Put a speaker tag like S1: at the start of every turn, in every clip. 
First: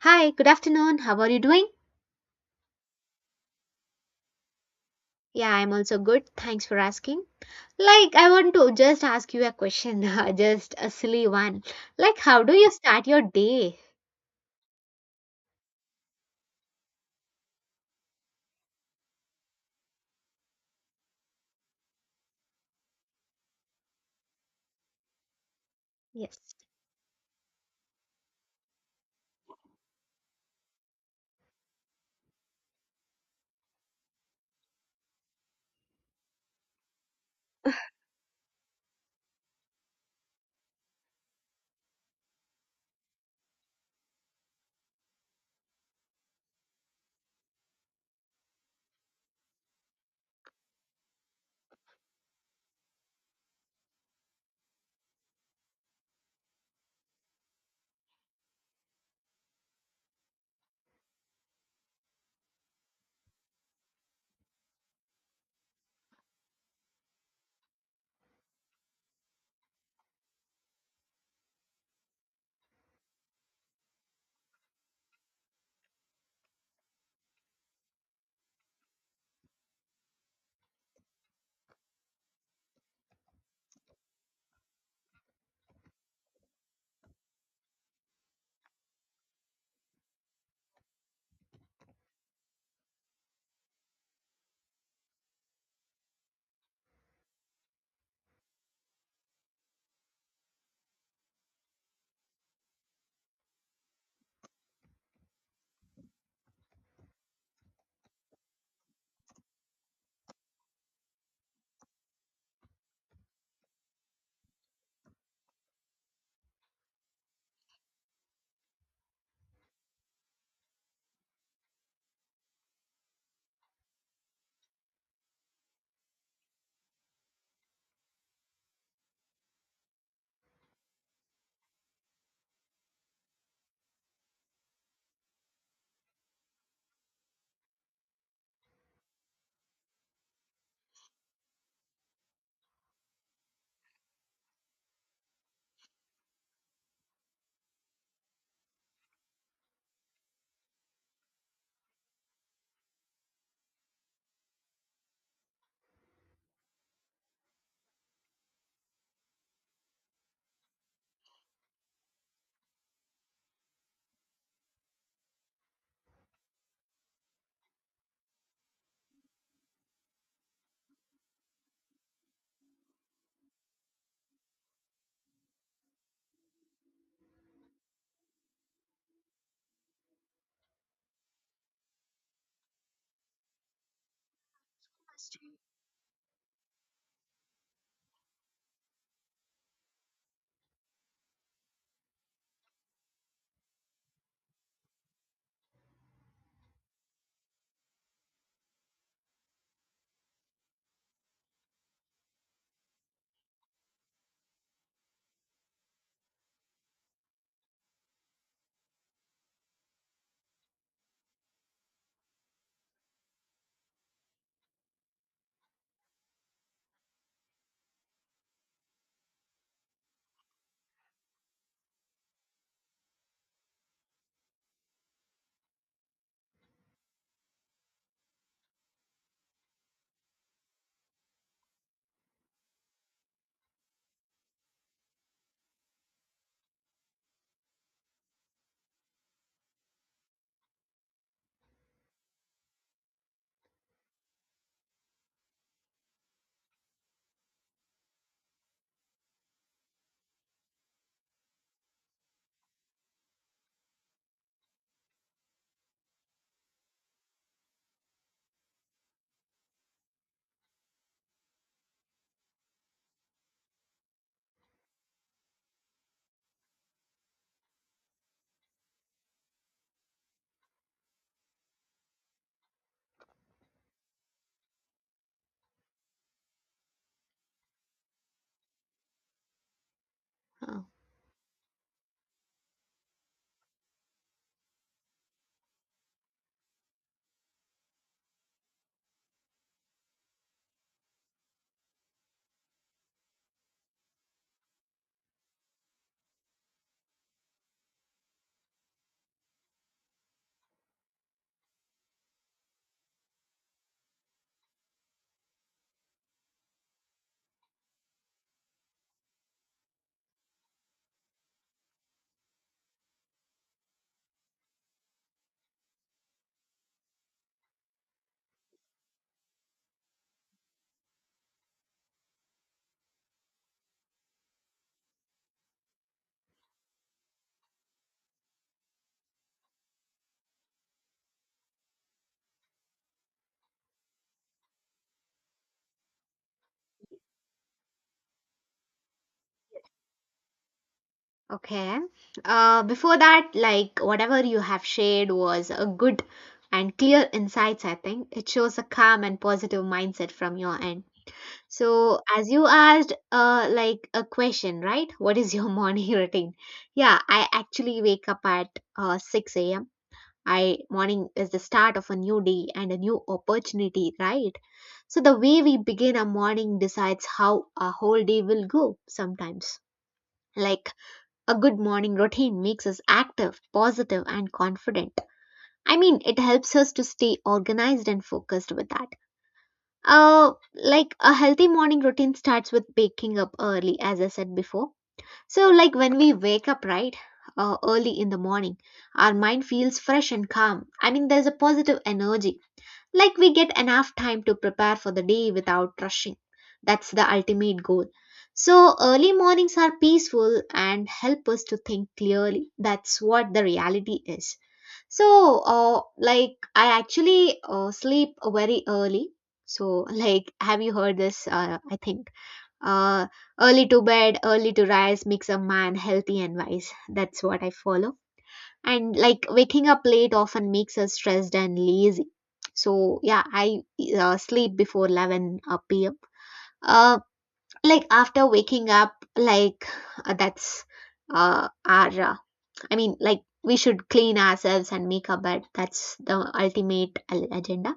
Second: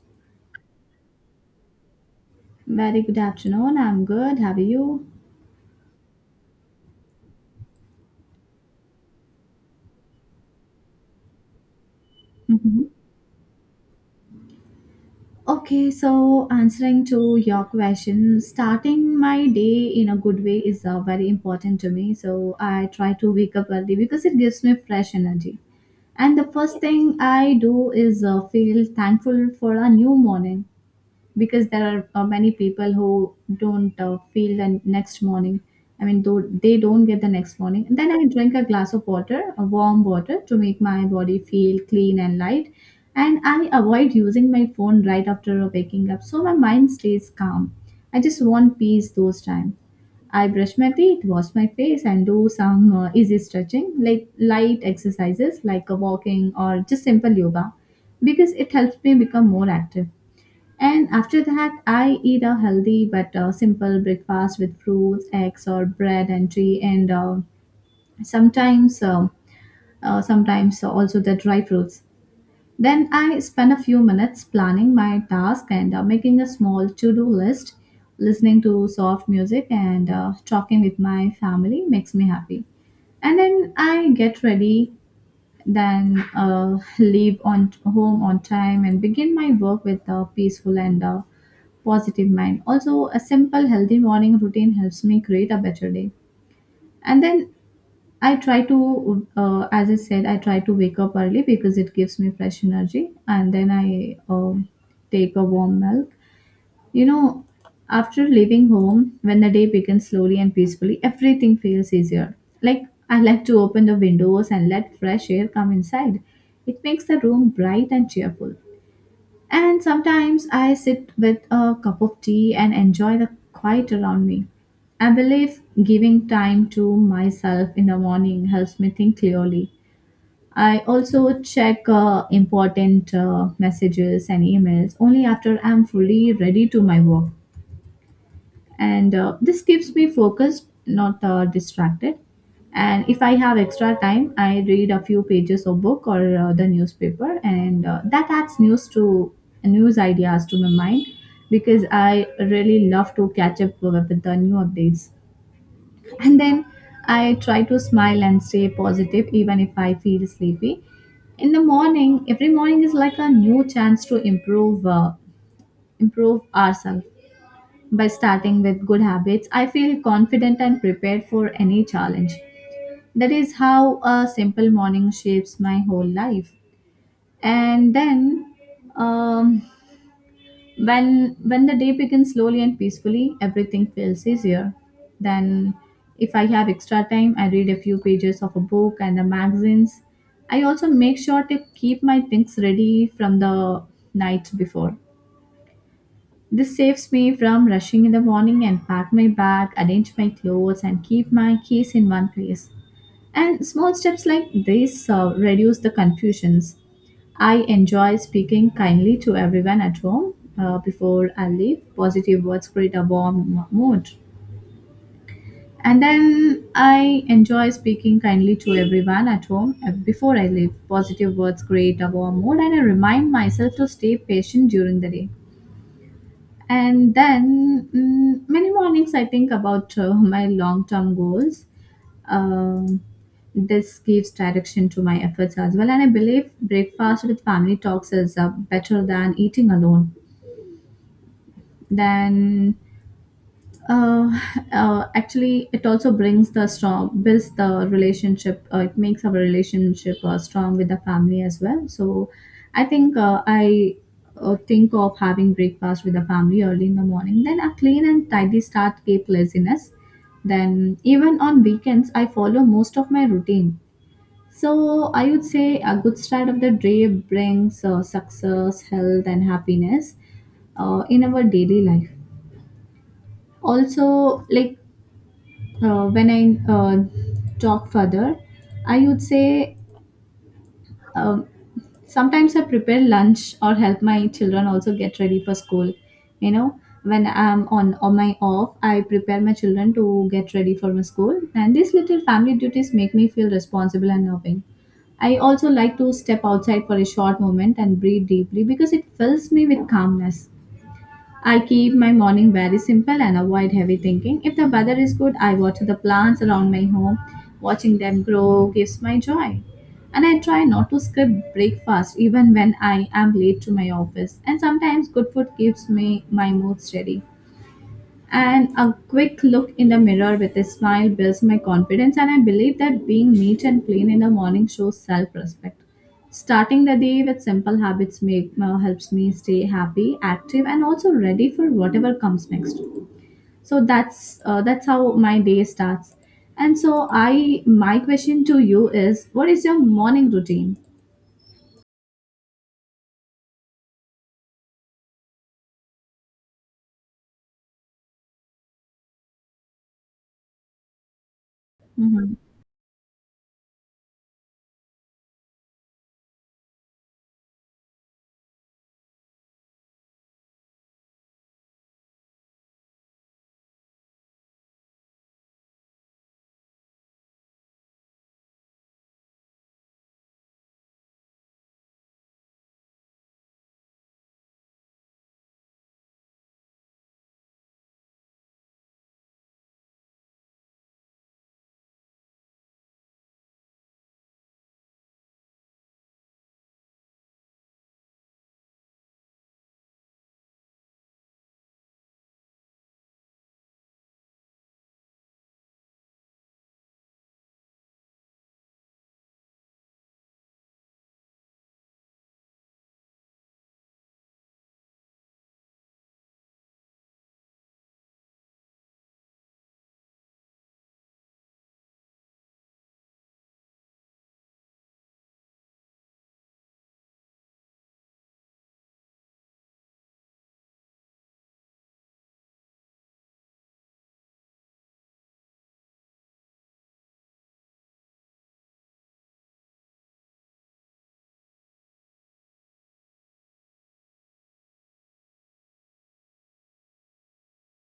S1: Hi, good afternoon. How are you doing?
S2: Very good afternoon. I'm good. How are you?
S1: Yeah, I'm also good. Thanks for asking. Like, I want to just ask you a question, just a silly one. Like, how do you
S2: Mhm.
S1: start your day?
S2: Okay, so answering to your question, starting my day in a good way is very important to me. So I try to wake up early because it gives me fresh energy. And
S1: Yes.
S2: the first thing I do is feel thankful for a new morning, because there are many people who don't feel the next morning. I mean though they don't get the next morning. Then I drink a glass of water, a warm water, to make my body feel clean and light. And I avoid using my phone right after waking up so my mind stays calm. I just want peace those times. I brush my teeth, wash my face, and do some easy stretching, like light exercises like a walking or just simple yoga, because it helps me become more active. And after that, I eat a healthy but simple breakfast with fruits, eggs, or bread and tea, and sometimes, uh, sometimes also the dry fruits. Then I spend a few minutes planning my task and making a small to-do list. Listening to soft music and talking with my family makes me happy, and then I get ready, then leave on home on time and begin my work with a peaceful and positive mind. Also, a simple healthy morning routine helps me create a better day. And then I try to, as I said, I try to wake up early because it gives me fresh energy. And then I take a warm milk. You know, after leaving home, when the day begins slowly and peacefully, everything feels easier. Like, I like to open the windows and let fresh air come inside. It makes the room bright and cheerful. And sometimes I sit with a cup of tea and enjoy the quiet around me. I believe giving time to myself in the morning helps me think clearly. I also check important messages and emails only after I'm fully ready to my work, and this keeps me focused, not distracted. And if I have extra time, I read a few pages of book or the newspaper, and that adds news ideas to my mind, because I really love to catch up with the new updates. And then I try to smile and stay positive even if I feel sleepy in the morning. Every morning is like a new chance to improve ourselves. By starting with good habits, I feel confident and prepared for any challenge. That is how a simple morning shapes my whole life. And then, um, when the day begins slowly and peacefully, everything feels easier. Then, if I have extra time, I read a few pages of a book and the magazines. I also make sure to keep my things ready from the night before. This saves me from rushing in the morning, and pack my bag, arrange my clothes, and keep my keys in one place. And small steps like this reduce the confusions. I enjoy speaking kindly to everyone at home before I leave. Positive words create a warm mood. And then I enjoy speaking kindly to everyone at home before I leave. Positive words create a warm mood, and I remind myself to stay patient during the day. And then many mornings I think about my long term goals. Um, this gives direction to my efforts as well. And I believe breakfast with family talks is better than eating alone. Then uh, Actually, it also brings the strong builds the relationship, it makes our relationship strong with the family as well. So I think, I think of having breakfast with the family early in the morning. Then a clean and tidy start keep laziness. Then even on weekends I follow most of my routine. So I would say a good start of the day brings success, health, and happiness in our daily life. Also, like when I uh, talk further, I would say,
S1: Oh,
S2: um, sometimes I prepare lunch or help my children also get ready for school. You know, when I'm on my off, I prepare my children to get ready for my school, and these little family duties make me feel responsible and loving. I also like to step outside for a short moment and breathe deeply because it fills me with calmness. I keep my morning very simple and avoid heavy thinking. If the weather is good, I water the plants around my home. Watching them grow gives my joy. And I try not to skip breakfast even when I am late to my office. And sometimes good food keeps me my mood steady. And a quick look in the mirror with a smile builds my confidence, and I believe that being neat and clean in the morning shows self respect. Starting the day with simple habits helps me stay happy, active, and also ready for whatever comes next. So that's how my day starts. And so I my question to you is, what is your morning routine?
S1: okay. Before that, like, whatever you have shared was a good and clear insights, I think. It shows a calm and positive mindset from your end. So,
S2: Mhm.
S1: as you asked, like, a question, right? What is your morning routine? Yeah, I actually wake up at 6 a.m. I morning is the start of a new day and a new opportunity, right? So the way we begin a morning decides how a whole day will go sometimes. Like a good morning routine makes us active, positive and confident. I mean, it helps us to stay organized and focused with that. Like a healthy morning routine starts with waking up early, as I said before. So, like when we wake up, right, early in the morning, our mind feels fresh and calm. I mean, there's a positive energy. Like we get enough time to prepare for the day without rushing. That's the ultimate goal. So, early mornings are peaceful and help us to think clearly. That's what the reality is. So, like, I actually sleep very early. So, like, have you heard this? I think. Uh, Early to bed, early to rise makes a man healthy and wise. That's what I follow. And like waking up late often makes us stressed and lazy. So yeah, I sleep before 11 p.m. Uh, like after waking up, like that's our I mean, like we should clean ourselves and make our bed. That's the ultimate agenda.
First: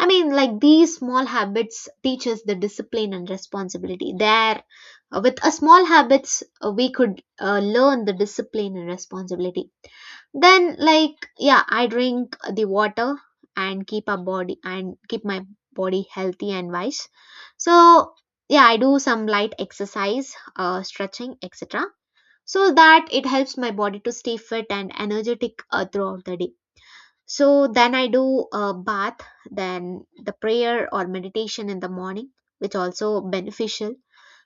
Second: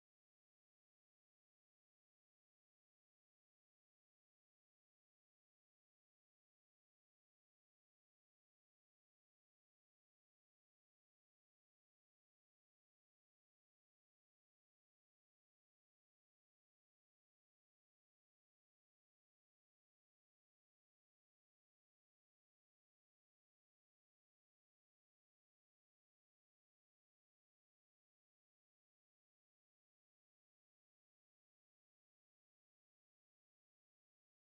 S1: I mean, like these small habits teach us the discipline and responsibility. There, with a small habits, we could learn the discipline and responsibility. Then, like yeah, I drink the water and keep our body and keep my body healthy and wise. So yeah, I do some light exercise, stretching, etc. So that it helps my body to stay fit and energetic throughout the day. So then I do a bath, then the prayer or meditation in the morning, which also beneficial.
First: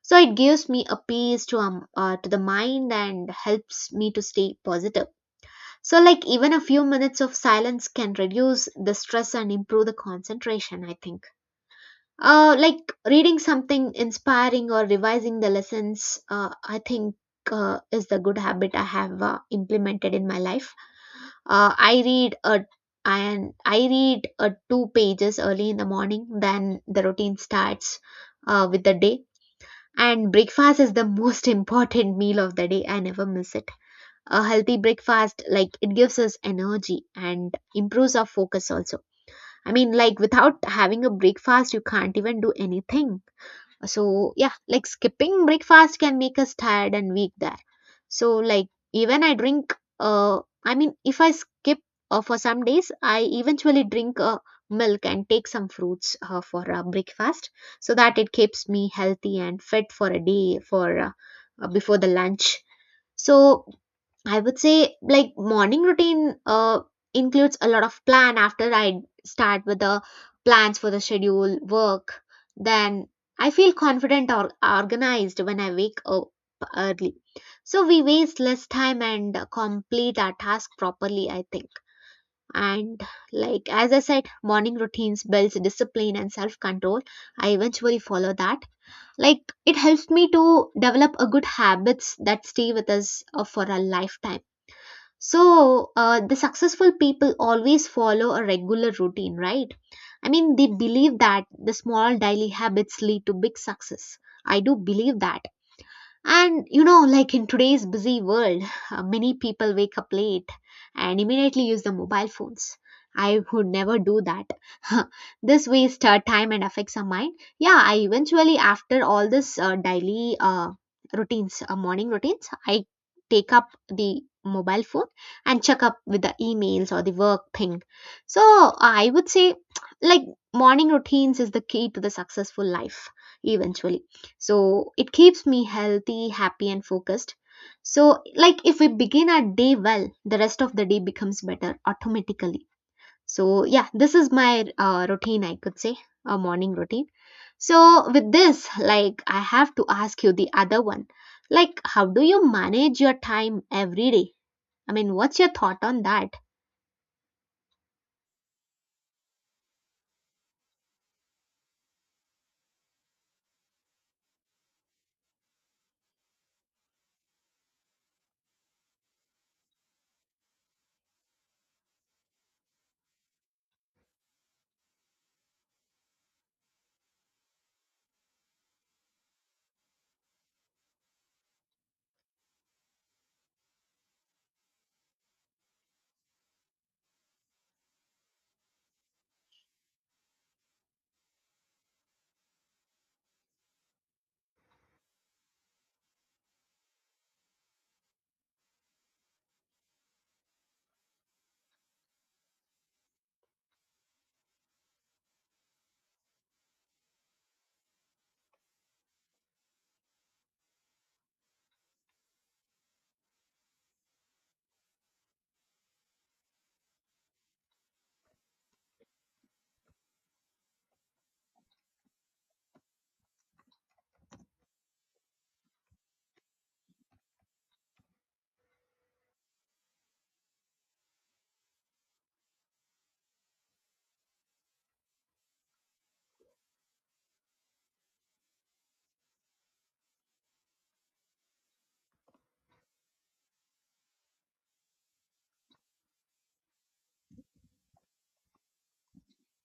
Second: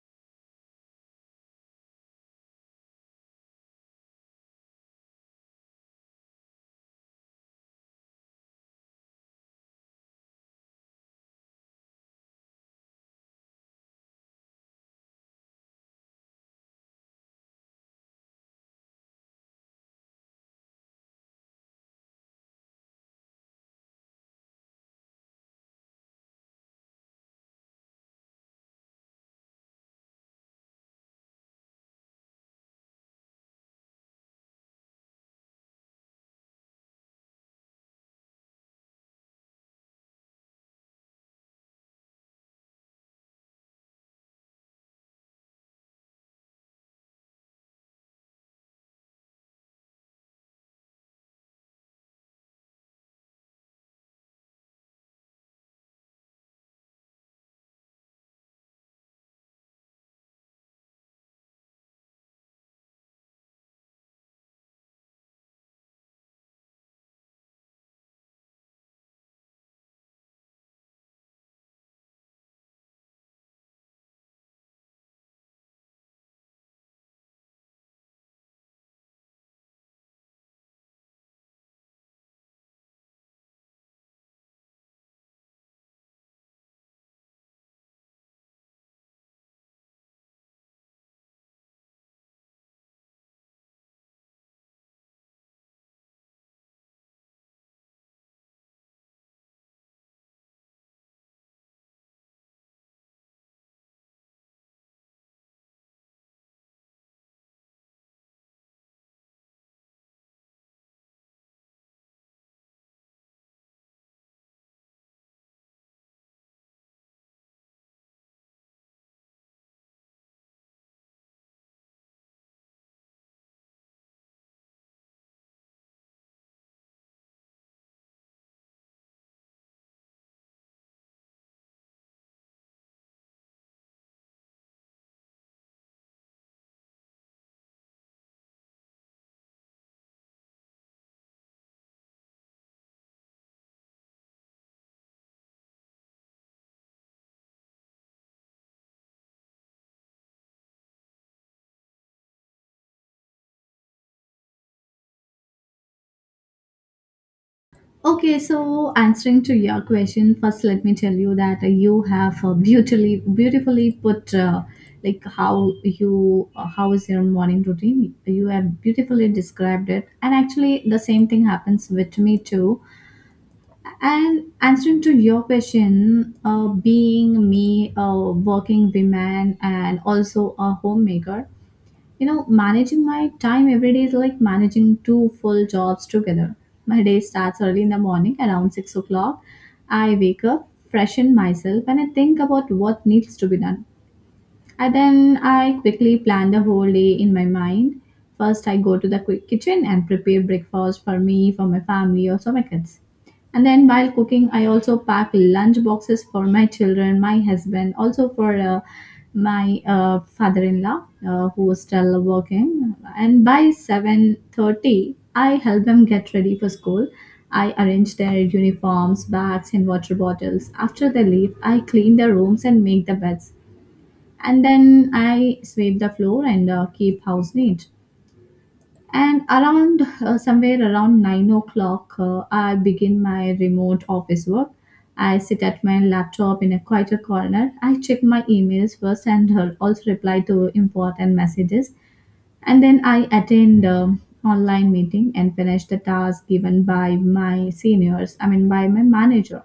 S1: So it gives me a peace to the mind and helps me to stay positive. So like even a few minutes of silence can reduce the stress and improve the concentration, I think. Like reading something inspiring or revising the lessons, I think is the good habit I have implemented in my life. I read a and I read two pages early in the morning. Then the routine starts with the day. And breakfast is the most important meal of the day. I never miss it. A healthy breakfast, like it gives us energy and improves our focus also. I mean, like without having a breakfast, you can't even do anything. So, yeah, like skipping breakfast can make us tired and weak there. So, like, even I drink, I mean, if I skip for some days, I eventually drink milk and take some fruits for breakfast, so that it keeps me healthy and fit for a day for before the lunch. So, I would say like morning routine includes a lot of plan after I start with the plans for the schedule, work. Then I feel confident or organized when I wake up early. So we waste less time and complete our task properly, I think. And like as I said, morning routines builds discipline and self-control. I eventually follow that. Like it helps me to develop a good habits that stay with us for a lifetime. So, the successful people always follow a regular routine, right? I mean, they believe that the small daily habits lead to big success. I do believe that. And you know, like in today's busy world, many people wake up late and immediately use the mobile phones. I would never do that. This wastes time and affects our mind. Yeah, I eventually, after all this daily morning routines, I take up the mobile phone and check up with the emails or the work thing. So I would say, like, morning routines is the key to the successful life eventually. So it keeps me healthy, happy, and focused. So, like if we begin our day well, the rest of the day becomes better automatically. So, yeah, this is my routine, I could say, a morning routine. So, with this, like I have to ask you the other one. Like, how do you manage your time every day? I mean, what's your thought on that?
S2: Okay, so answering to your question, first let me tell you that you have beautifully put, like how you how is your morning routine. You have beautifully described it, and actually the same thing happens with me too. And answering to your question, being me, a working woman, and also a homemaker, you know, managing my time every day is like managing two full jobs together. My day starts early in the morning around 6 o'clock. I wake up, freshen myself, and I think about what needs to be done. And then I quickly plan the whole day in my mind. First, I go to the quick kitchen and prepare breakfast for me, for my family, or for my kids. And then while cooking, I also pack lunch boxes for my children, my husband, also for my father-in-law who is still working. And by 7:30, I help them get ready for school. I arrange their uniforms, bags, and water bottles. After they leave, I clean their rooms and make the beds, and then I sweep the floor and keep house neat. And around somewhere around 9 o'clock, I begin my remote office work. I sit at my laptop in a quieter corner. I check my emails first and also reply to important messages. And then I attend online meeting and finish the task given by my seniors. I mean by my manager.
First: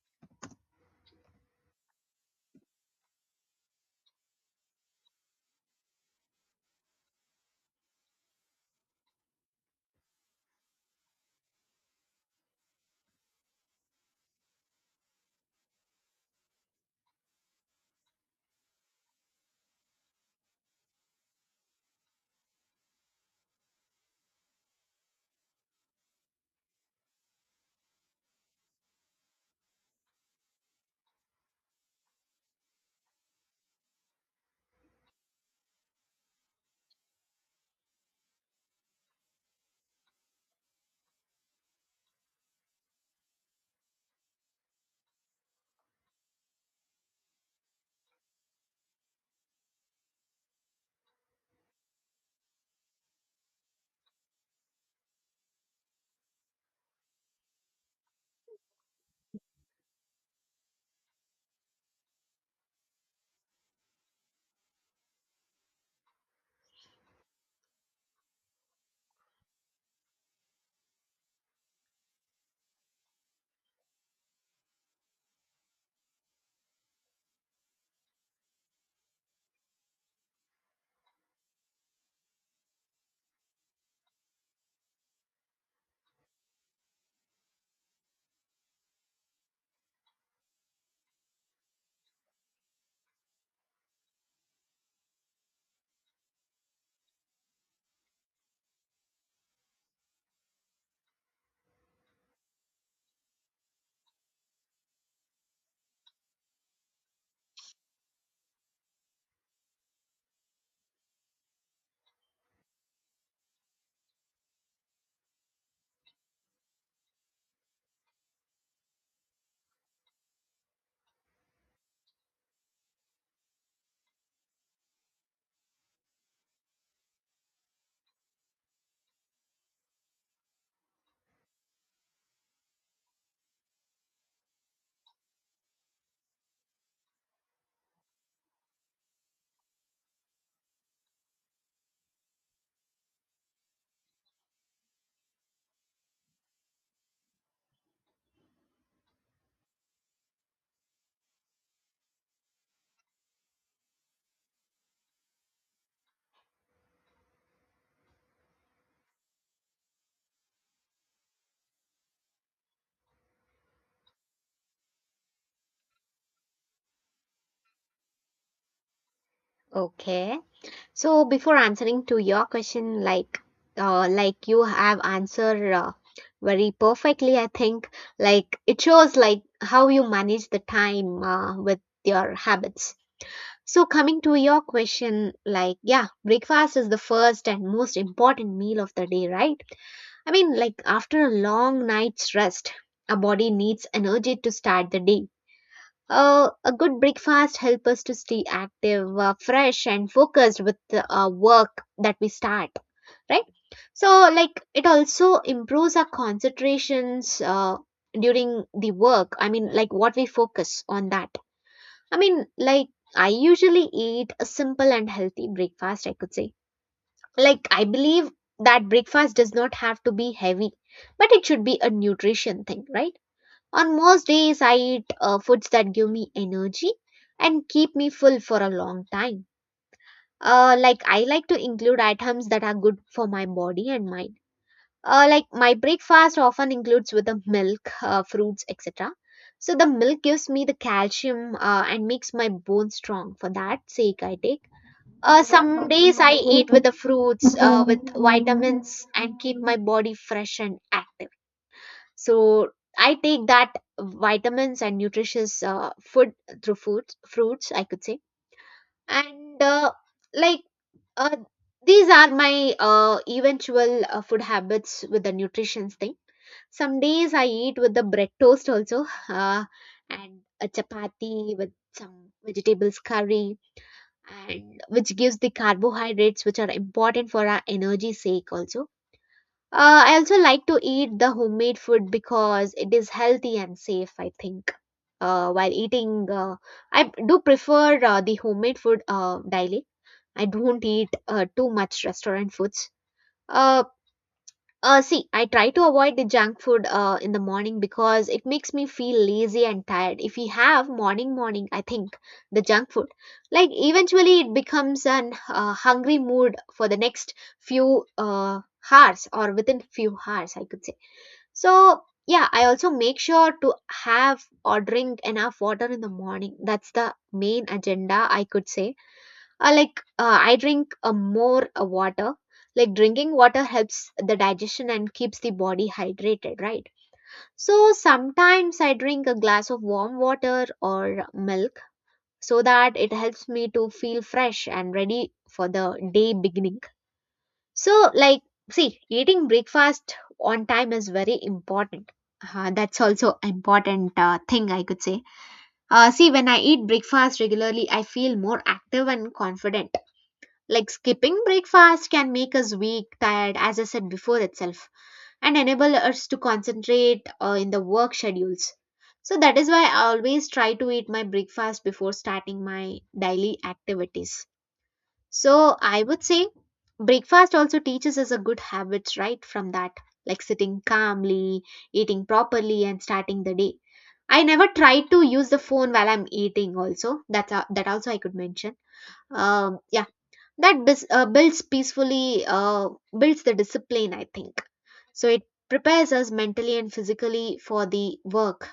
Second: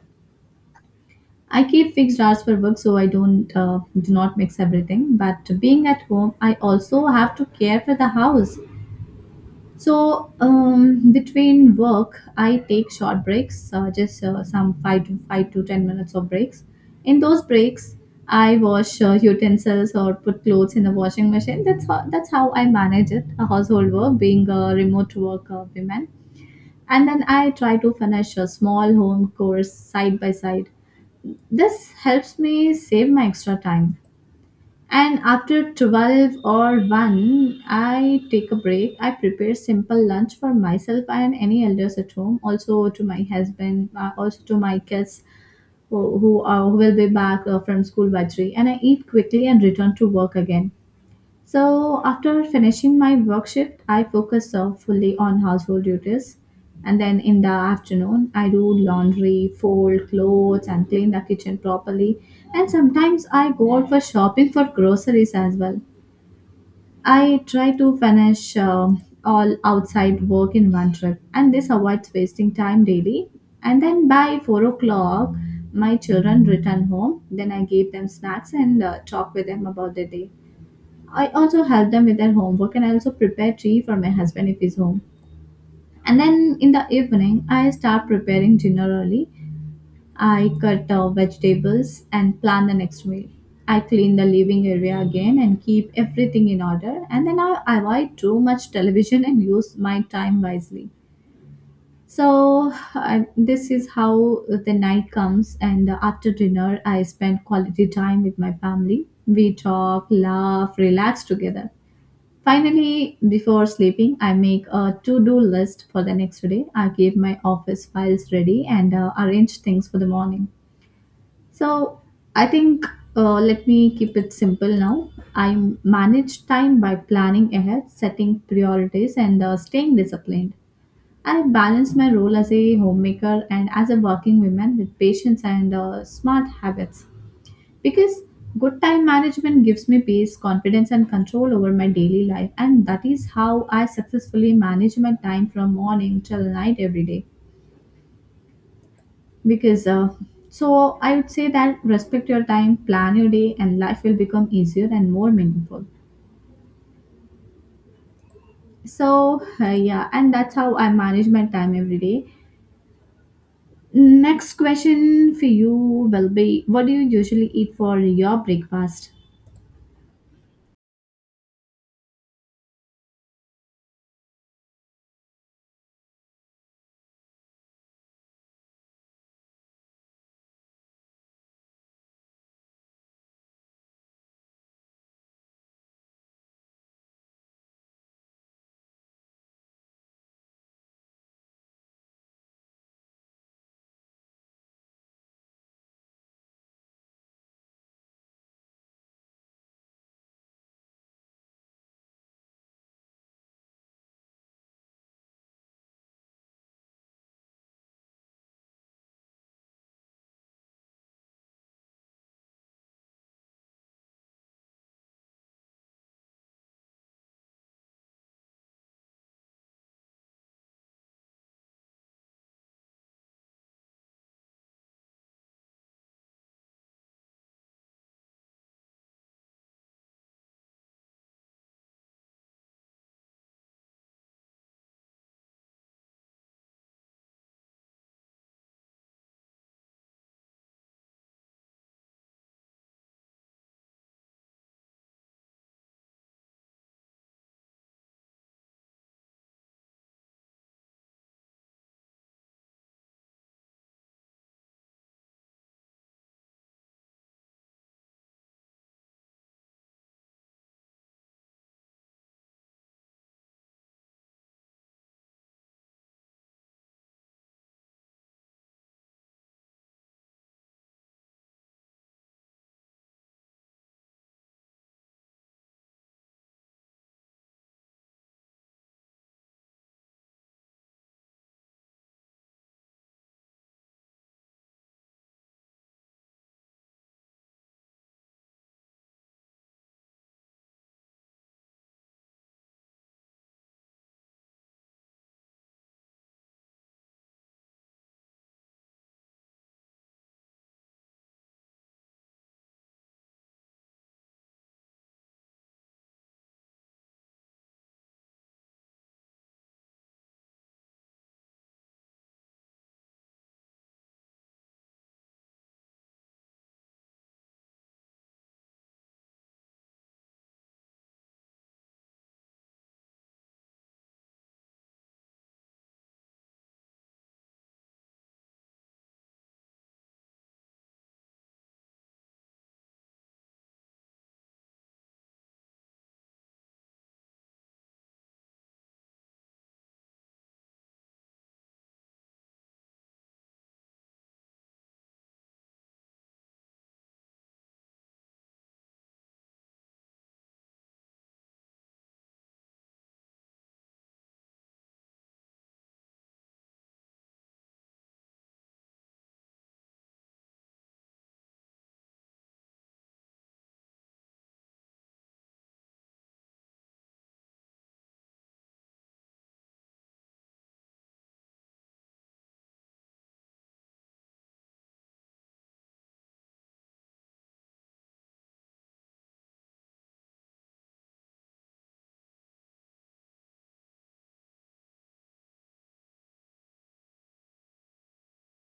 S2: I keep fixed hours for work so I don't do not mix everything. But being at home, I also have to care for the house. So between work, I take short breaks, just some five to ten minutes of breaks. In those breaks, I wash utensils or put clothes in the washing machine. That's how I manage it. A household work, being a remote work woman, and then I try to finish a small home course side by side. This helps me save my extra time. And after 12 or 1, I take a break. I prepare simple lunch for myself and any elders at home, also to my husband, also to my kids who will be back from school by 3. And I eat quickly and return to work again. So, after finishing my work shift, I focus fully on household duties. And then in the afternoon, I do laundry, fold clothes, and clean the kitchen properly. And sometimes I go out for shopping for groceries as well. I try to finish all outside work in one trip, and this avoids wasting time daily. And then by 4 o'clock, my children return home. Then I give them snacks and talk with them about the day. I also help them with their homework, and I also prepare tea for my husband if he's home. And then in the evening, I start preparing dinner early. I cut vegetables and plan the next meal. I clean the living area again and keep everything in order. And then I avoid too much television and use my time wisely. So, this is how the night comes. And after dinner, I spend quality time with my family. We talk, laugh, relax together. Finally, before sleeping, I make a to do list for the next day. I keep my office files ready and arrange things for the morning. So, I think, let me keep it simple now. I manage time by planning ahead, setting priorities, and staying disciplined. I balance my role as a homemaker and as a working woman with patience and smart habits. Because good time management gives me peace, confidence, and control over my daily life, and that is how I successfully manage my time from morning till night every day. Because so I would say that respect your time, plan your day, and life will become easier and more meaningful. And that's how I manage my time every day. Next question for you will be: what do you usually eat for your breakfast?
S1: Okay. So before answering to your question, like you have answered very perfectly, I think, like it shows like how you manage the time with your habits. So coming to your question, like yeah, breakfast is the first and most important meal of the day, right? I mean, like after a long night's rest, our body needs energy to start the day. A good breakfast helps us to stay active, fresh, and focused with the work that we start, right? So, like, it also improves our concentrations during the work. I mean, like, what we focus on that. I mean, like, I usually eat a simple and healthy breakfast, I could say. Like, I believe that breakfast does not have to be heavy, but it should be a nutrition thing, right? On most days, I eat foods that give me energy and keep me full for a long time. Like, I like to include items that are good for my body and mind. Like, my breakfast often includes with the milk, fruits, etc. So, the milk gives me the calcium and makes my bones strong. For that sake, I take. Some days I eat with the fruits, with vitamins, and keep my body fresh and active. So I take that vitamins and nutritious food through foods fruits, I could say. And like uh, these are my eventual food habits with the nutrition thing. Some days I eat with the bread toast also, uh, and a chapati with some vegetables curry, and which gives the carbohydrates, which are important for our energy sake also. I also like to eat the homemade food because it is healthy and safe, I think. While eating, I do prefer the homemade food daily. I don't eat too much restaurant foods. Uh, See, I try to avoid the junk food in the morning because it makes me feel lazy and tired. If we have morning, I think the junk food, like eventually it becomes an hungry mood for the next few hours or within few hours, I could say. So yeah, I also make sure to have or drink enough water in the morning. That's the main agenda, I could say. Like I drink more water. Like drinking water helps the digestion and keeps the body hydrated, right? So sometimes I drink a glass of warm water or milk, so that it helps me to feel fresh and ready for the day beginning. So like, see, eating breakfast on time is very important. That's also important thing I could say. See, when I eat breakfast regularly, I feel more active and confident. Like skipping breakfast can make us weak, tired, as I said before itself, and enable us to concentrate in the work schedules. So that is why I always try to eat my breakfast before starting my daily activities. So I would say breakfast also teaches us a good habits right from that, like sitting calmly, eating properly, and starting the day. I never try to use the phone while I'm eating also. That's a, that also I could mention. Yeah, builds peacefully builds the discipline, I think. So it prepares us mentally and physically for the work.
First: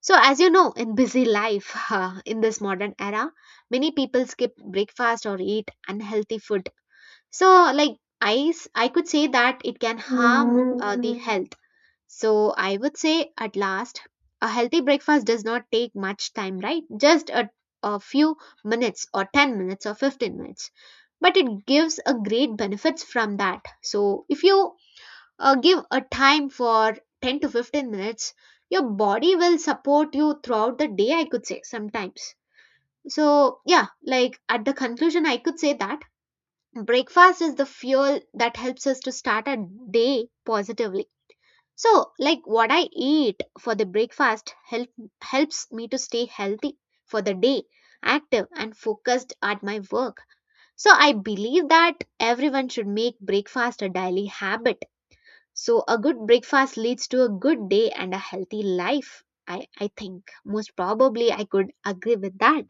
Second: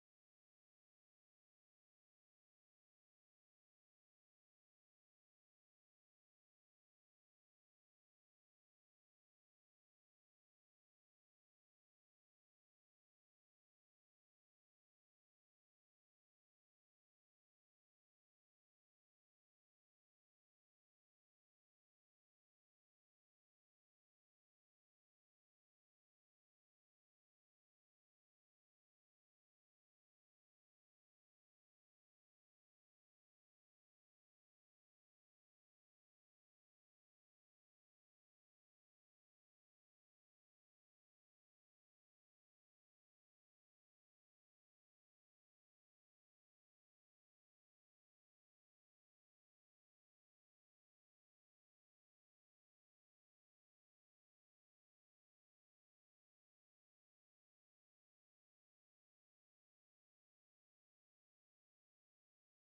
S1: So as you know, in busy life in this modern era, many people skip breakfast or eat unhealthy food. So, like, I could say that it can harm the health. So I would say, at last, a healthy breakfast does not take much time, right? A few minutes or 10 minutes or 15 minutes, but it gives a great benefits from that. So if you give a time for 10 to 15 minutes, your body will support you throughout the day, I could say sometimes. So yeah, like, at the conclusion, I could say that breakfast is the fuel that helps us to start a day positively. So, like, what I eat for the breakfast helps me to stay healthy for the day, active and focused at my work. So I believe that everyone should make breakfast a daily habit. So a good breakfast leads to a good day and a healthy life. I think most probably I could agree with that.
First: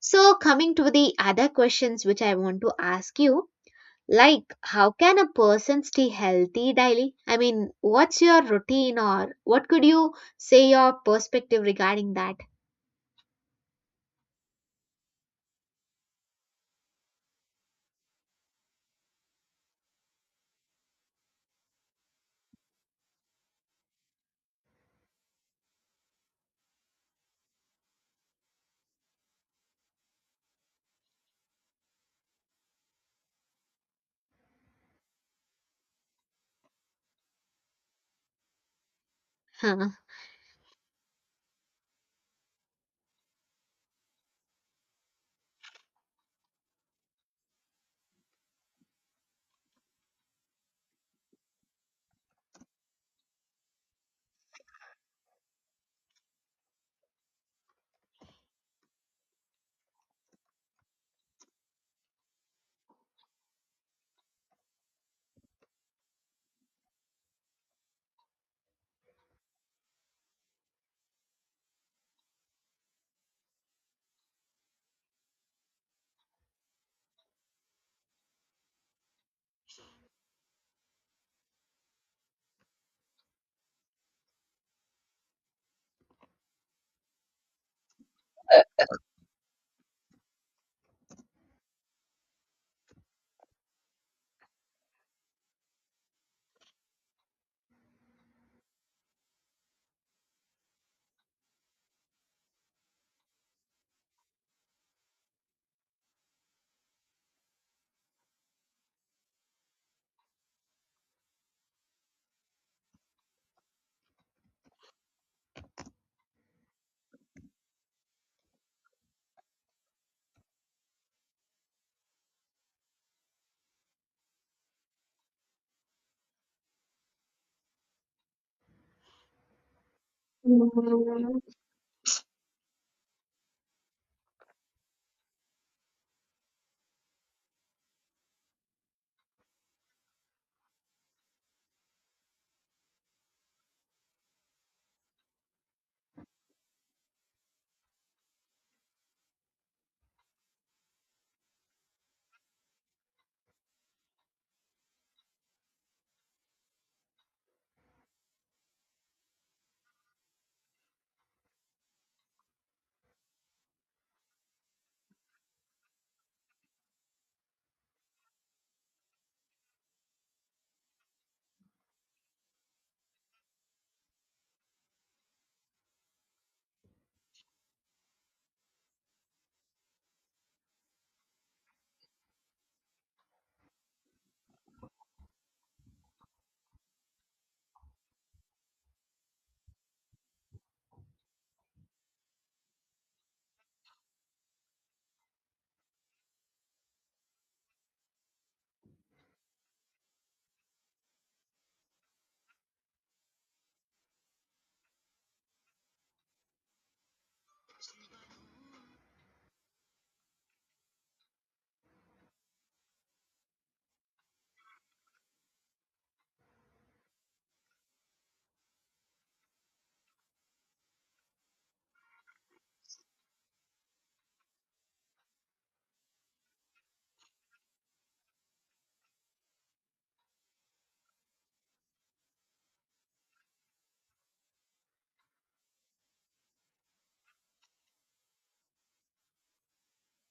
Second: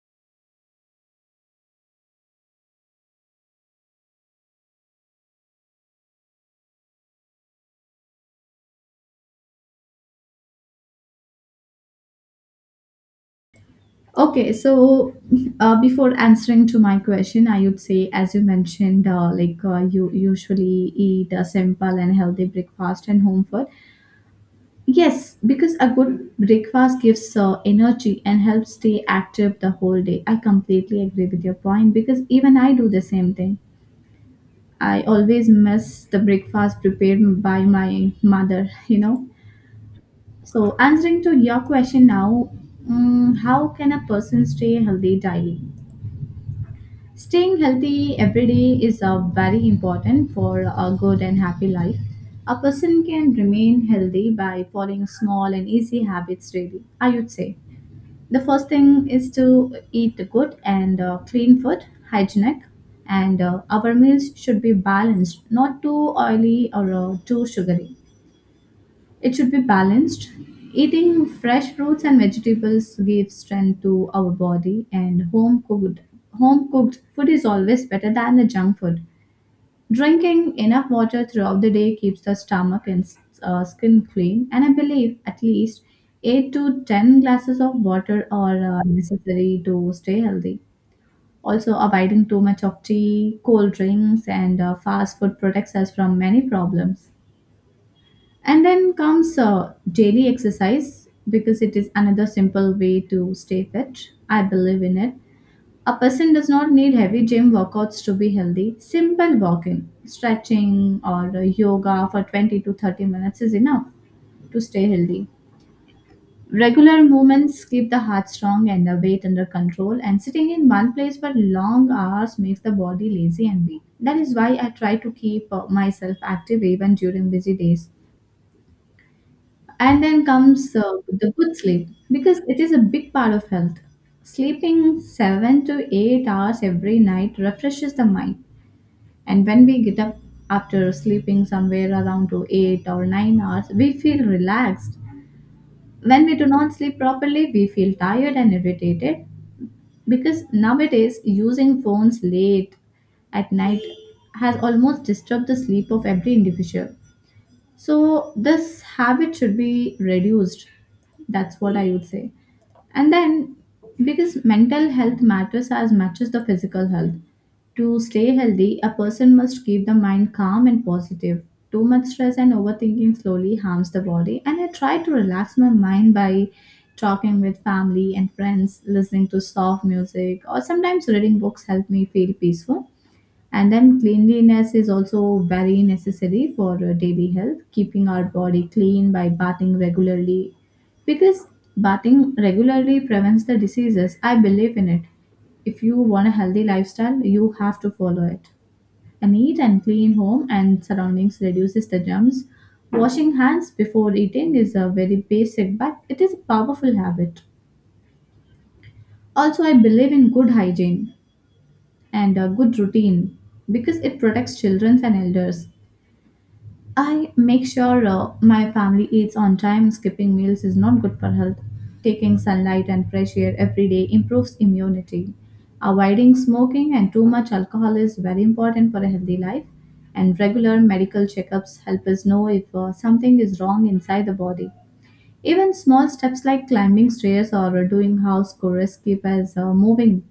S1: So coming to the other questions which I want to ask you, like, how can a person stay healthy daily? I mean, what's your routine, or what could you say your perspective regarding that?
S2: Okay, so before answering to my question, I would say, as you mentioned, you usually eat a simple and healthy breakfast and home food. Yes, because a good breakfast gives energy and helps stay active the whole day. I completely agree with your point because even I do the same thing. I always miss the breakfast prepared by my mother, you know. So answering to your question now, how can a person stay healthy daily? Staying healthy every day is very important for a good and happy life. A person can remain healthy by following small and easy habits, really, I would say. The first thing is to eat good and clean food, hygienic, and our meals should be balanced, not too oily or too sugary. It should be balanced. Eating fresh fruits and vegetables gives strength to our body, and home cooked food is always better than the junk food. Drinking enough water throughout the day keeps the stomach and skin clean, and I believe at least 8 to 10 glasses of water are necessary to stay healthy. Also, avoiding too much of tea, cold drinks and fast food protects us from many problems. And then comes daily exercise, because it is another simple way to stay fit. I believe in it. A person does not need heavy gym workouts to be healthy. Simple walking, stretching, or yoga for 20 to 30 minutes is enough to stay healthy. Regular movements keep the heart strong and the weight under control, and sitting in one place for long hours makes the body lazy and weak. That is why I try to keep myself active even during busy days. And then comes the
S1: Huh.
S2: good sleep, because it is a big part of health. Sleeping 7 to 8 hours every night refreshes the mind. And when we get up after sleeping somewhere around to 8 or 9 hours, we feel relaxed. When we do not sleep properly, we feel tired and irritated, because nowadays using phones late at night has almost disturbed the sleep of every individual. So this habit should be reduced. That's what I would say. And then, because mental health matters as much as the physical health. To stay healthy, a person must keep the mind calm and positive. Too much stress and overthinking slowly harms the body. And I try to relax my mind by talking with family and friends, listening to soft music, or sometimes reading books help me feel peaceful. And then cleanliness is also very necessary for daily health, keeping our body clean by bathing regularly. Because bathing regularly prevents the diseases, I believe in it. If you want a healthy lifestyle, you have to follow it. A neat and clean home and surroundings reduces the germs. Washing hands before eating is a very basic, but it is a powerful habit. Also, I believe in good hygiene and a good routine, because it protects children and elders. I make sure my family eats on time. Skipping meals is not good for health. Taking sunlight and fresh air every day improves immunity. Avoiding smoking and too much alcohol is very important for a healthy life. And regular medical checkups help us know if something is wrong inside the body. Even small steps like climbing stairs or doing house chores keep us moving,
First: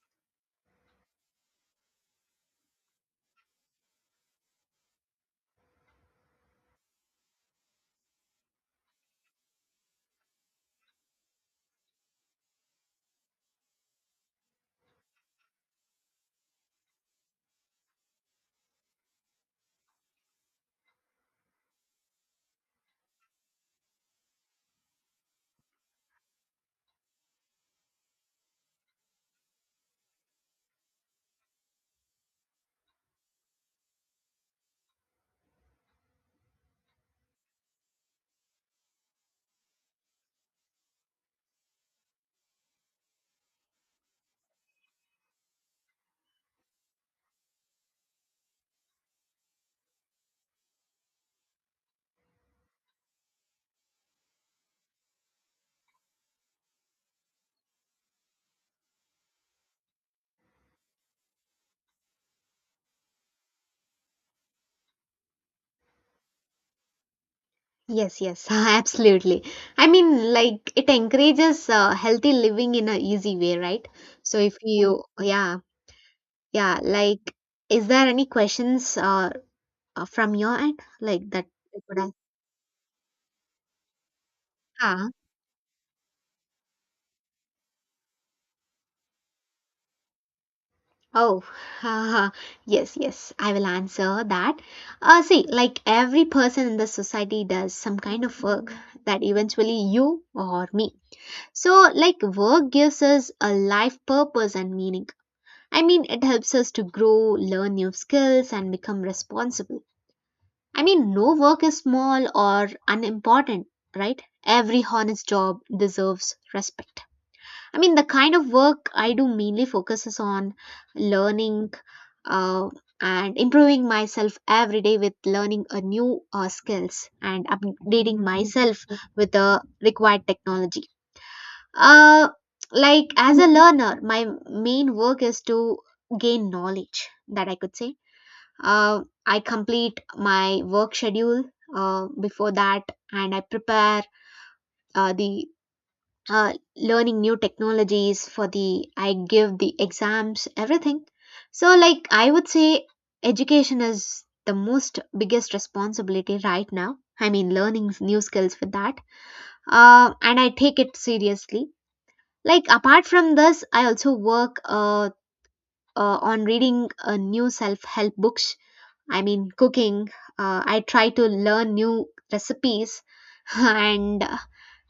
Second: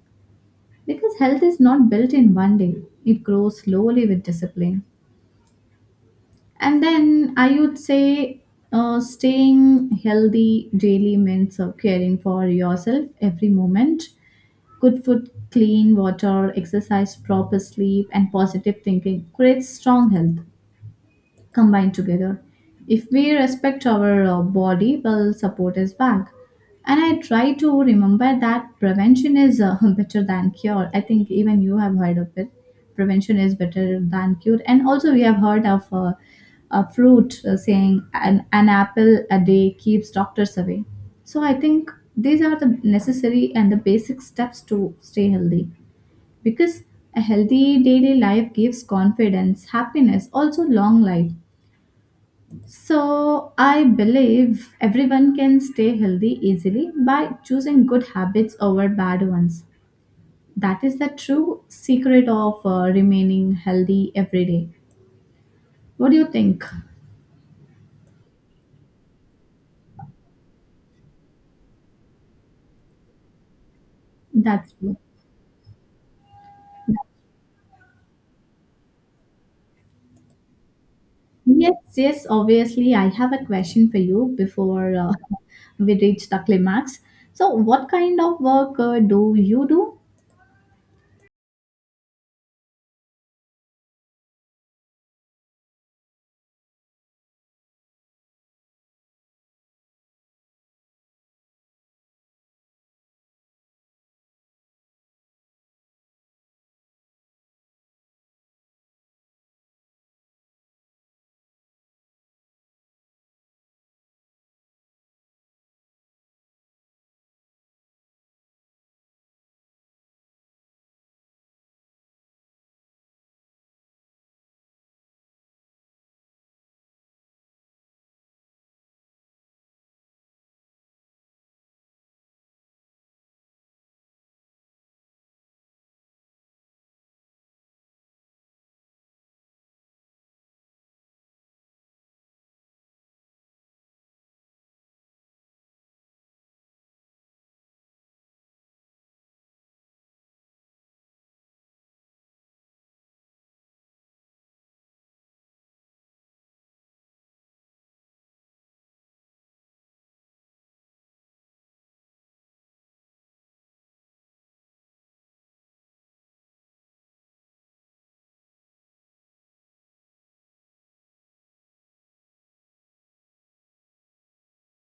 S2: because health is not built in one day, it grows slowly with discipline. And then I would say staying healthy daily means of caring for yourself every moment. Good food, clean water, exercise, proper sleep, and positive thinking creates strong health combined together. If we respect our body, well, support is back. And I try to remember that prevention is better than cure. I think even you have heard of it. Prevention is better than cure. And also, we have heard of a fruit saying, an apple a day keeps doctors away. So I think these are the necessary and the basic steps to stay healthy, because a healthy daily life gives confidence, happiness, also long life. So, I believe everyone can stay healthy easily by choosing good habits over bad ones. That is the true secret of remaining healthy every day. What do you think?
S1: Yes, yes, absolutely. I mean, like, it encourages healthy living in a easy way, right? So if
S2: That's true.
S1: you, yeah, yeah, like, is there any questions from your end, like that?
S2: Yes,
S1: You could ask?
S2: yes, obviously. I have a question for you before
S1: Ah,
S2: we reach the climax. So, what kind of work do you do?
S1: oh, yes, yes, I will answer that. See, like, every person in the society does some kind of work that eventually you or me. So, like, work gives us a life purpose and meaning. I mean, it helps us to grow, learn new skills, and become responsible. I mean, no work is small or unimportant, right? Every honest job deserves respect. I mean, the kind of work I do mainly focuses on learning uh, and improving myself every day with learning a new skills and updating myself with the required technology. Uh, like, as a learner, my main work is to gain knowledge, that I could say. I complete my work schedule before that, and I prepare the learning new technologies for the I give the exams, everything. So, like, I would say education is the most biggest responsibility right now. I mean, learning new skills for that. And I take it seriously. Like, apart from this, I also work on reading new self-help books. I mean, cooking. I try to learn new recipes, and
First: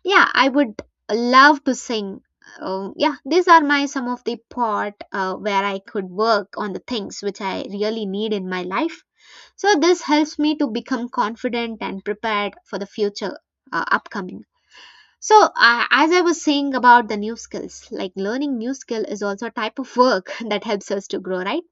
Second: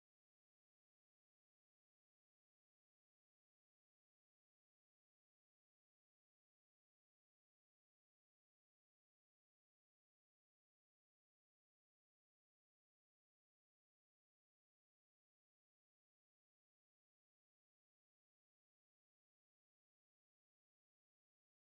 S1: yeah, I would love to sing. Yeah, these are my some of the part where I could work on the things which I really need in my life. So this helps me to become confident and prepared for the future upcoming. So, as I was saying about the new skills, like, learning new skill is also a type of work that helps us to grow, right?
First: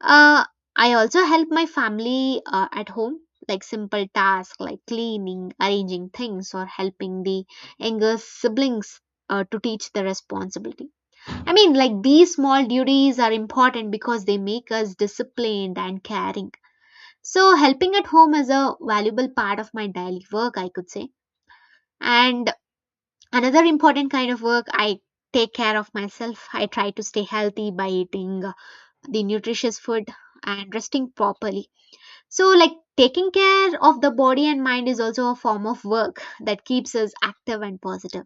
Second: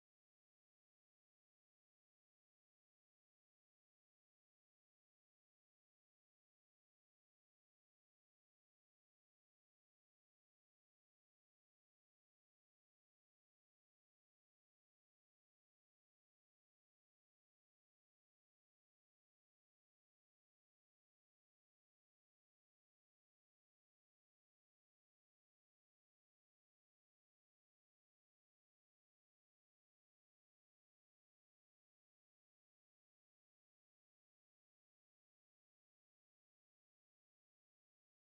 S1: Uh, I also help my family at home, like, simple tasks like cleaning, arranging things, or helping the younger siblings to teach the responsibility. I mean, like, these small duties are important because they make us disciplined and caring. So, helping at home is a valuable part of my daily work, I could say. And another important kind of work, I take care of myself. I try to stay healthy by eating the nutritious food and resting properly. So, like, taking care of the body and mind is also a form of work that keeps us active and positive.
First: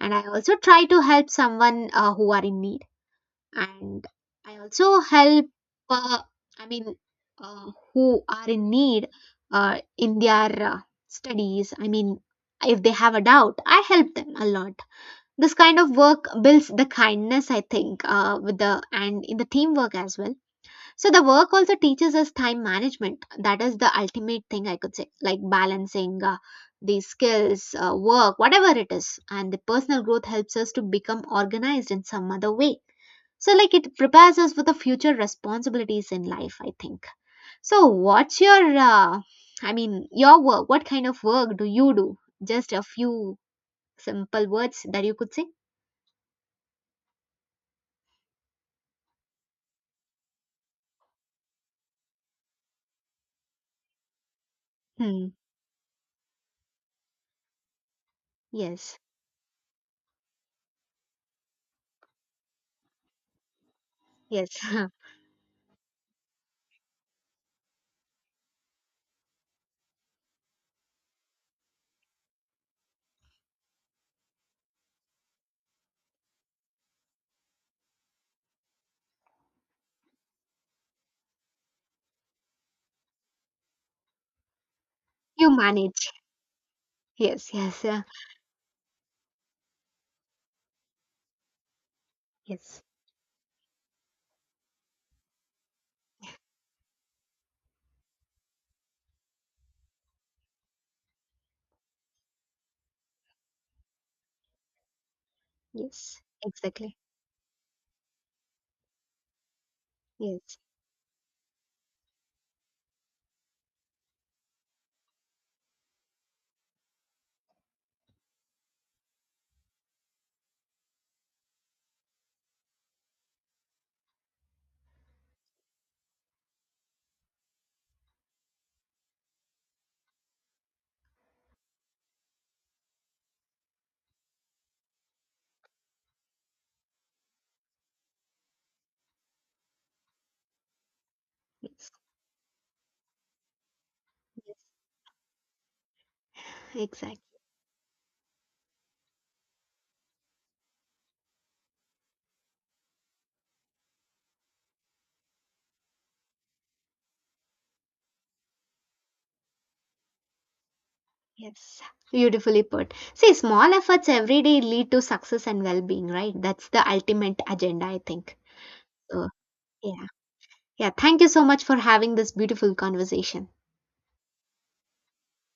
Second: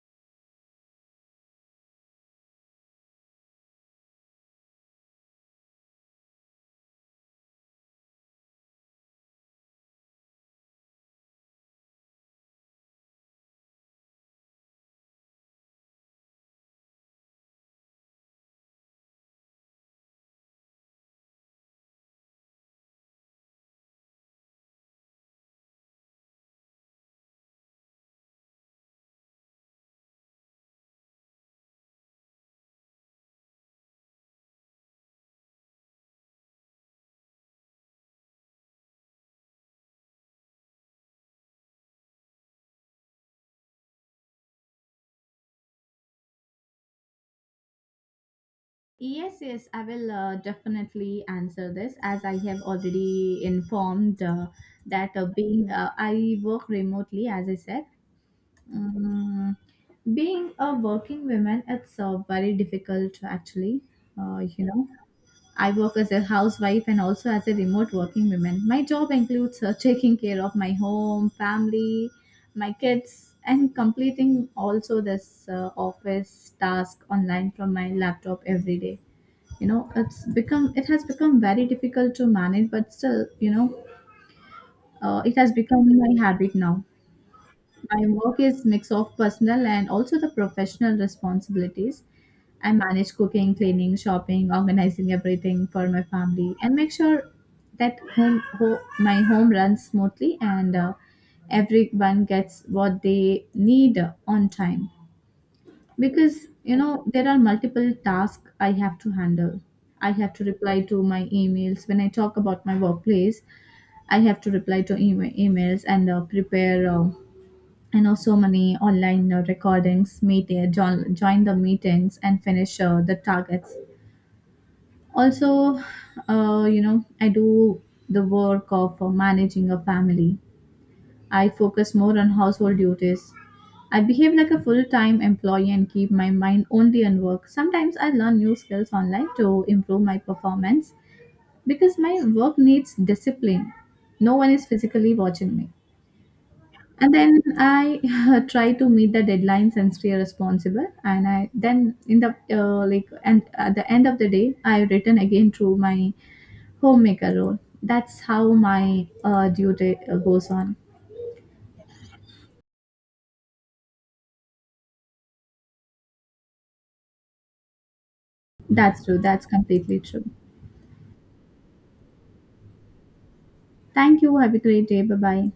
S1: And I also try to help someone who are in need, and I also help uh, i mean who are in need uh, in their studies. I mean, if they have a doubt, I help them a lot. This kind of work builds the kindness, I think, with the and in the teamwork as well. So the work also teaches us time management. That is the ultimate thing I could say. Like, balancing the skills, work, whatever it is, and the personal growth helps us to become organized in some other way. So, like, it prepares us for the future responsibilities in life, I think. So, what's your uh, i mean your work, what kind of work do you do? Just a few simple words that you could say.
S2: Yes, yes, I will definitely answer this, as I have already informed that
S1: Hmm.
S2: being I work remotely, as I said.
S1: Yes,
S2: Um, being a working woman, it's very difficult actually.
S1: yes.
S2: You know, I work as a housewife and also as a remote working woman. My job includes taking care of my home, family, my kids, and completing also this office task online from my laptop every day. You know, it's become, it has become very difficult to manage, but still, you know, it
S1: You
S2: has become
S1: manage.
S2: my habit now.
S1: Yes, yes, yeah.
S2: My work is mix of personal and also the professional responsibilities. I
S1: Yes,
S2: manage cooking, cleaning, shopping, organizing everything for my family, and make sure that my home runs smoothly and everyone gets what they need on time.
S1: yes.
S2: Because you
S1: Exactly.
S2: know there are multiple tasks I have to handle. I have to
S1: Yes,
S2: reply to my emails when I talk about my workplace. I have to reply to emails and prepare you know so many online recordings, meet join the meetings and finish the targets also. You know, I do the work of managing a family. I focus more on household duties. I behave like a full time employee and keep my mind only on work. Sometimes I learn new skills online to improve my performance,
S1: yes,
S2: because my work needs discipline. No one
S1: yes.
S2: is physically watching me. And
S1: Exactly.
S2: then I try to meet the deadlines and stay responsible. And I then in the like and at the end of the day, I return again to my homemaker role. That's how my duty goes on.
S1: Yes. Beautifully put. See, small efforts every day lead to success and well-being, right? That's the ultimate agenda, I think.
S2: That's true.
S1: So,
S2: That's completely
S1: yeah.
S2: true.
S1: Yeah, thank you so much for having this beautiful conversation.
S2: Thank you. Have a great day. Bye bye.